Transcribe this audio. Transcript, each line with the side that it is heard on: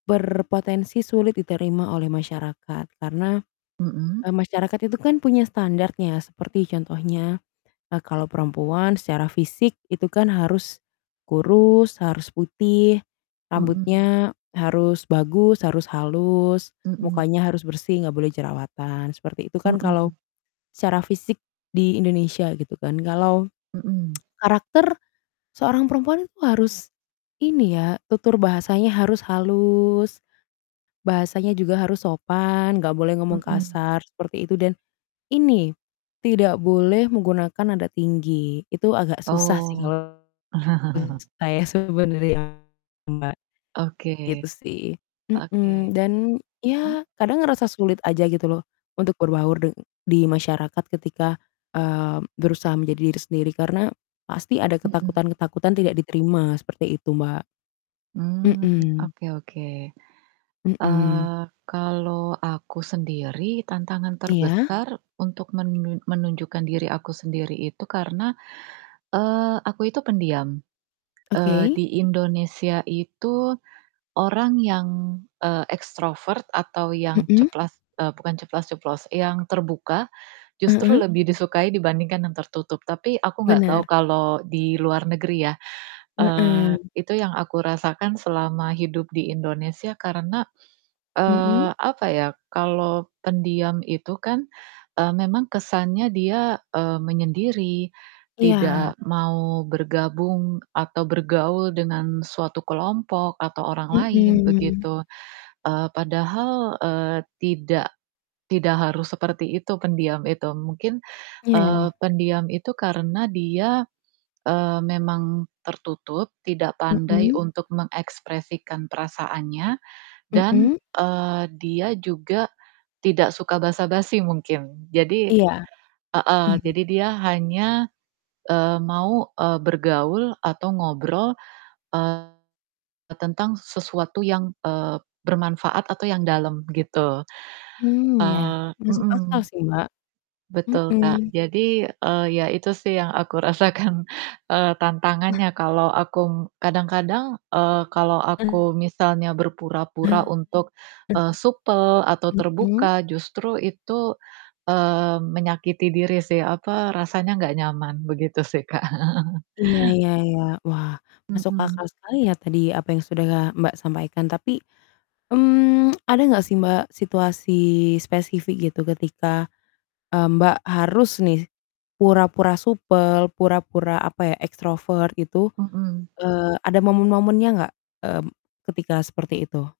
left: Berpotensi sulit diterima oleh masyarakat karena,
right: Mhm.
left: eee, masyarakat itu kan punya standart-nya, seperti contohnya, eee, kalau perempuan secara fisik itu kan harus kurus, harus putih,
right: Mhm.
left: rambutnya harus bagus, harus halus,
right: Mhm.
left: mukanya harus bersih nggak boleh jerawatan, seperti itu kan kalau
right: Mhm.
left: secara fisik di Indonesia gitu kan. Kalau
right: Mhm.
left: karakter seorang perempuan itu harus ini ya, tutur bahasanya harus halus, bahasanya juga harus sopan, nggak boleh ngomong
right: Mhm.
left: kasar seperti itu dan ini, tidak boleh menggunakan nada tinggi, itu agak susah sih
right: Oh.
left: kalo menurut saya sih sebenernya Mbak,
right: Oke.
left: gitu sih. Mhm,
right: Oke.
left: dan
right: Mhm.
left: ya kadang ngerasa sulit aja gitu loh untuk berbaur deng di masyarakat ketika, eee, berusaha menjadi diri sendiri karena pasti ada
right: Mhm.
left: ketakutan-ketakutan tidak diterima, seperti itu, Mbak.
right: Mmm.
left: Mhm.
right: Oke oke.
left: Mhm.
right: Eee, kalo aku sendiri tantangan
left: Iya.
right: terbesar untuk menun menunjukkan diri aku sendiri itu karena, eee, aku itu pendiam. Eee,
left: Oke.
right: di Indonesia itu orang yang, eee, ekstrovert atau yang
left: Mhm.
right: ceplas eee, bukan ceplas-ceplos, yang terbuka, justru
left: Heeh.
right: lebih disukai dibandingkan yang tertutup. Tapi aku nggak tau
left: Bener.
right: kalau di luar negeri ya.
left: Heeh.
right: Eee, Itu yang aku rasakan selama hidup di Indonesia karena, eee,
left: Mhm.
right: apa ya, kalau pendiam itu kan, eee, memang kesannya dia, eee, menyendiri,
left: Iya.
right: tidak mau bergabung atau bergaul dengan suatu kelompok atau orang lain,
left: Mhm.
right: begitu. Eee, padahal, eee, tidak tidak harus seperti itu pendiam itu. Mungkin, eee,
left: Iya.
right: pendiam itu karena dia, eee, memang tertutup, tidak pandai
left: Mhm.
right: untuk mengekspresikan perasaannya dan,
left: Mmm.
right: eee, dia juga tidak suka basa-basi mungkin. Jadi
left: Iya.
right: heeh,
left: Mmm.
right: jadi dia hanya, eee, mau, eee, bergaul atau ngobrol, eee, tentang sesuatu yang, eee, bermanfaat atau yang dalam gitu.
left: Mmm, ya.
right: Eee
left: Masuk akal
right: mhm.
left: sih, Mbak.
right: Betul, Kak.
left: Mhm.
right: Jadi, eee, ya itu sih yang aku rasakan, eee, tantangannya kalau akung kadang-kadang, eee, kalau aku
left: [unintelligible]
right: misalnya berpura-pura untuk, eee, supel
left: [unintelligible]
right: atau
left: Mhm.
right: terbuka, justru itu, eee, menyakiti diri sih, apa, rasanya nggak nyaman. Begitu sih, Kak.
left: Iya iya iya. Wah, masuk
right: Mmm.
left: akal sekali ya tadi apa yang sudah Mbak sampaikan tapi, mmm, ada nggak sih Mbak, situasi spesifik gitu ketika, eee, Mbak harus nih pura-pura supel, pura-pura apa ya, ekstrovert gitu?
right: Mhm.
left: Eee, ada momen-momennya nggak, mmm, ketika seperti itu?